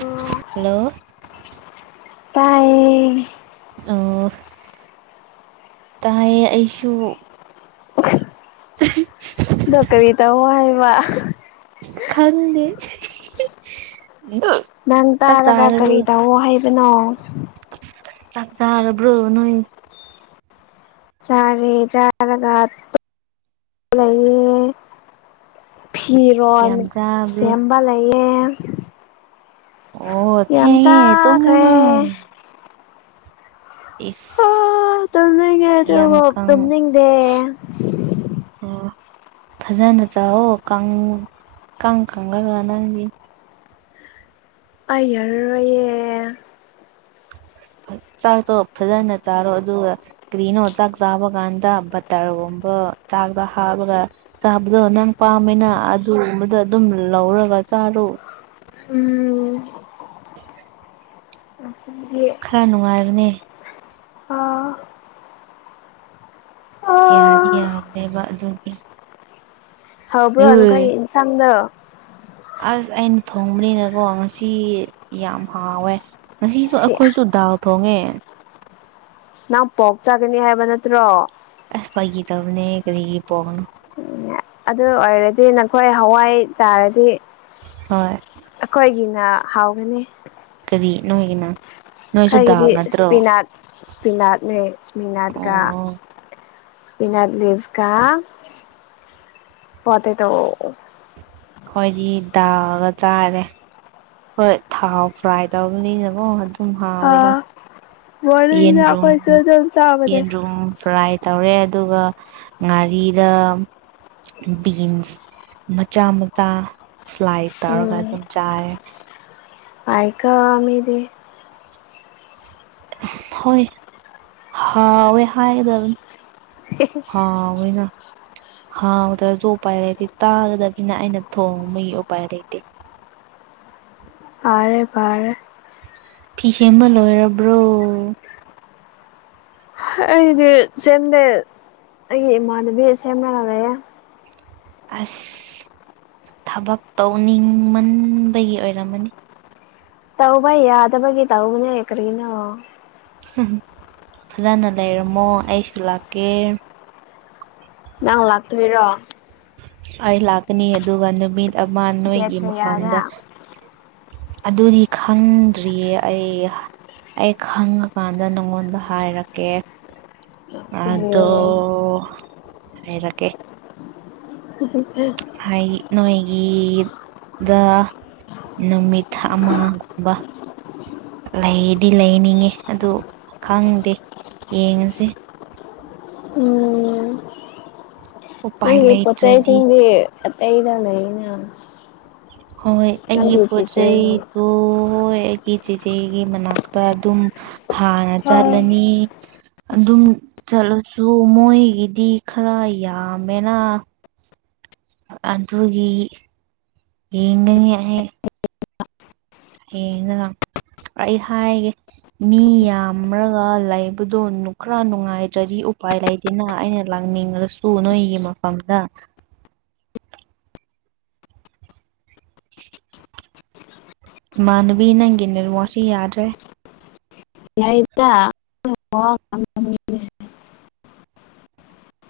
ꯑꯣ ꯍꯜꯂꯣ ꯇꯥꯏꯌꯦ ꯑꯣ ꯇꯥꯏꯌꯦ ꯑꯩꯁꯨ [unintelligible] ꯀꯔꯤ ꯇ ꯍ ꯋꯥ ꯎ ꯅꯪ ꯇꯥꯔꯒ ꯀꯔꯤ ꯇꯧꯋ ꯍꯥꯏꯕꯅꯣ ꯆꯥꯛ ꯆꯥꯔꯔꯕ꯭ꯔꯣ ꯅꯣꯏ ꯆꯥꯔꯦ ꯆꯥꯔꯒ ꯂꯩꯌꯦꯦ ꯐꯤꯔꯣꯣꯟ ꯌꯥꯝ ꯆꯥꯕ꯭ꯔꯣ ꯁꯦꯝꯕ ꯂꯩꯌꯦ ꯑꯣ ꯌꯥꯝ ꯊꯦꯡꯉꯦ ꯇꯨꯝꯃꯨ ꯆꯈ꯭ꯔꯦ ꯅꯪ ꯑ ꯏꯁ ꯇꯉ ꯑ ꯌꯥꯝ ꯀꯪ ꯇꯗꯦ ꯑꯣ ꯐꯖꯅ ꯆꯥꯍꯣ ꯀꯥꯡ ꯀꯥꯡ ꯀꯪꯉꯒ ꯅꯪꯒꯤ ꯑꯔꯌꯦꯦ [inaudible] ꯆꯥꯛꯇꯣ ꯐꯖꯅ ꯆꯥꯔꯣ ꯑꯗꯨꯒ ꯀ꯭ꯔꯤꯅꯣ ꯆꯥꯛ ꯆꯥꯕ ꯀꯥꯟꯗ ꯕꯇꯔꯒꯨꯝꯕ ꯆꯥꯛꯗ ꯍꯥꯞꯄꯒ ꯆꯥꯕꯗꯣ ꯅꯪ ꯄꯥꯝꯃꯦꯅ ꯑꯗꯨꯝꯕꯗ ꯑꯗꯨꯝ ꯂꯧꯔꯒ ꯆꯔꯨ ꯎꯝ ꯉꯁꯤꯗꯤ ꯈꯔ ꯅꯨꯡꯉꯥꯏꯕꯅꯦ ꯑꯥ ꯌꯥꯔ ꯑꯥ ꯌꯥꯔꯦꯕ ꯑꯗꯨꯗꯤ ꯍꯧꯕ꯭ꯔꯣ ꯑꯗꯨꯈꯩ ꯌꯦꯟꯁꯥꯡꯗꯣ ꯑꯁ ꯑꯩꯅ ꯊꯣꯡꯕꯅꯤꯅꯀꯣ ꯉꯁꯤ ꯌꯥꯝ ꯍꯥꯎꯋꯦ ꯉꯁꯤꯁꯨ ꯁꯤ ꯑꯩꯈꯣꯏꯁꯨ ꯗꯥꯥꯎ ꯊꯣꯡꯉꯦ ꯅꯪ ꯄꯣꯛ ꯆꯥꯒꯅꯤ ꯍꯥꯏꯕ ꯅꯠꯇ꯭ꯔꯣ ꯑꯁ ꯐꯥꯏꯒꯤ ꯇꯕꯅꯦ ꯀꯔꯤꯒꯤ ꯄꯅ ꯑꯗꯨ ꯑꯣꯏꯔꯗꯤ ꯅꯈꯣꯏ ꯍꯋꯥꯏ ꯆꯥꯔꯗꯤ ꯍꯣꯏ ꯑꯩꯈꯣꯏꯒꯤ ꯍꯥꯎꯒꯅꯤ ꯅꯣꯉꯃ ꯈꯔꯒꯤꯗꯤ ꯏꯁꯄꯤꯅꯥꯠ ꯏꯁꯄꯤꯅꯥꯠꯅꯦ ꯏꯁꯄꯤꯅꯥꯠꯀ ꯑꯣ ꯏꯁꯅꯥ ꯂ ꯂꯤꯞꯀꯥ ꯄꯠꯇꯦ ꯇꯣ ꯑꯩꯈꯣꯏꯗꯤ ꯇꯑꯒ ꯆꯥꯔꯦ ꯍꯣꯏ ꯊꯥꯎ ꯐ꯭ꯔꯥꯏ ꯇꯧꯕꯅꯤꯅꯀꯣ ꯑꯗꯨꯝ ꯍꯥꯎꯋꯦꯔ ꯑꯥ ꯌꯦꯟ ꯃꯣꯔꯅꯤꯡꯗ ꯔꯨꯝꯝ ꯑꯩꯈꯣꯏꯁꯨ ꯑꯗꯨꯝ ꯆꯥꯕꯅꯦ ꯌꯦꯟ ꯔꯨꯝꯝ ꯐ꯭ꯔꯥꯏꯠ ꯇꯧꯔꯦ ꯑꯗꯨꯒ ꯉꯥꯔꯤꯗ ꯕꯤꯟꯁ ꯃꯆꯥ ꯃꯆꯥ ꯁ꯭ꯂꯥꯏ ꯇꯧꯔꯒ ꯑꯗꯨꯝ ꯆꯥꯏꯦ ꯑꯥꯢꯀ ꯃꯤꯗꯤ ꯍꯣꯏ ꯍꯥꯎꯋꯦ ꯍꯥꯢꯒꯗꯕꯅꯦ ꯍꯥꯎꯋꯤꯅ ꯍꯥꯎꯗ꯭ꯔꯁꯨ ꯎꯄꯥꯏ ꯂꯩꯇꯦ ꯇꯥꯒꯗꯒꯤꯅ ꯑꯩꯅ ꯊꯣꯡꯕꯒꯤ ꯎꯄꯥꯏ ꯂꯩꯇꯦ [inaudible] ꯐꯥꯔꯦ ꯐꯥꯔꯦ ꯐꯤ ꯁꯝꯕ ꯂꯣꯏꯔꯕ꯭ꯔꯣ ꯑꯩꯗꯤ ꯁꯦꯝꯗꯦ ꯑꯩꯒꯤ ꯏꯃꯥꯟꯅꯕꯤ ꯁꯦꯝꯒ ꯂꯩꯌꯦ ꯑꯁ ꯊꯕꯛ ꯇꯧꯅꯤꯡꯃꯟꯕꯒꯤ ꯑꯣꯏꯔꯝꯃꯅꯤ ꯇꯧꯕ ꯌꯥꯗꯕꯒꯤ ꯇꯧꯔꯅꯦ ꯀꯔꯤꯅꯣ ꯐꯖꯅ ꯂꯩꯔꯝꯃꯣ ꯑꯩꯁꯨ ꯂꯥꯛꯀꯦ ꯅꯪ ꯂꯥꯛꯇꯣꯏꯔꯣ ꯑꯩ ꯂꯥꯛꯀꯅꯤ ꯑꯗꯨꯒ ꯅꯨꯃꯤꯠ ꯑꯃ ꯗꯦꯠ ꯅꯣꯏꯒꯤ ꯀꯌꯥꯗ ꯃꯐꯝꯗ ꯑꯗꯨꯗꯤ ꯈꯪꯗ꯭ꯔꯤꯌꯦ ꯑꯩ ꯑꯩ ꯈꯪꯉꯥꯀꯥꯟꯗ ꯅꯪꯉꯣꯟꯗ ꯍꯥꯏꯔꯛꯀꯦ ꯑꯗꯣ ꯍꯥꯏꯔꯒꯦ ꯍꯥꯏ ꯅꯣꯏ ꯒꯤꯗ ꯅꯨꯃꯤꯠ ꯑꯃꯒꯨꯝꯕ ꯂꯩꯗꯤ ꯂꯩꯅꯤꯡꯉꯦ ꯑꯗꯨ ꯈꯪꯗꯦ ꯌꯦꯡꯉꯁꯦ ꯎꯝ ꯎꯄꯥꯏ ꯅꯪꯒꯤ ꯂꯩꯇ꯭ꯔꯗꯤ ꯄꯣꯠꯆꯁꯤꯡꯗꯤ ꯑꯇꯩꯗ ꯂꯩꯅ ꯍꯣꯏ ꯑꯩꯒꯤ ꯅꯪꯒꯤ ꯄꯣꯠ ꯆꯦꯆꯦꯒꯤ ꯆꯩꯗꯨ ꯍꯣꯢ ꯑꯩꯒꯤ ꯆꯦꯆꯦꯒꯤ ꯃꯅꯥꯛꯇꯥ ꯑꯗꯨꯝ ꯍꯥꯟꯅ ꯍꯣꯏ ꯆꯠꯂꯅꯤ꯫ ꯑꯗꯨꯝ ꯆꯠꯂꯁꯨ ꯃꯣꯏꯒꯤꯗꯤ ꯈꯔ ꯌꯥꯝꯃꯦꯅꯤ ꯑꯗꯨꯒꯤ ꯌꯦꯡꯉꯅꯤ ꯑꯩ ꯍꯌꯦꯡ [unintelligible] ꯑꯩ ꯍꯥꯏꯒꯦ ꯃꯤ ꯌꯥꯝꯔꯒ ꯂꯩꯕꯗꯣ ꯈꯔ ꯅꯨꯡꯉꯥꯏꯇ꯭ꯔꯗꯤ ꯎꯄꯥꯏ ꯂꯩꯇꯦꯅ ꯑꯩꯅ ꯂꯥꯛ ꯍꯅꯤꯡꯉꯁꯨ ꯅꯣꯏꯒꯤ ꯃꯐꯝꯗꯥ [inaudible] ꯢꯃꯥꯟꯅꯕꯤ ꯅꯪꯒꯤ ꯅꯦꯠꯌꯥꯛꯁꯣ ꯌꯥꯗ꯭ꯔꯦ ꯌꯥꯏꯗ [unintelligible]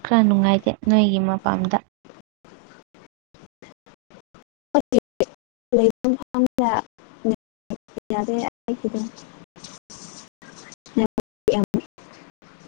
ꯈꯔ ꯅꯨꯡꯉꯥꯏꯇꯦ ꯅꯣꯏꯒꯤ ꯃꯄꯥꯝꯗꯥ꯫ [unintelligible] [unintelligible]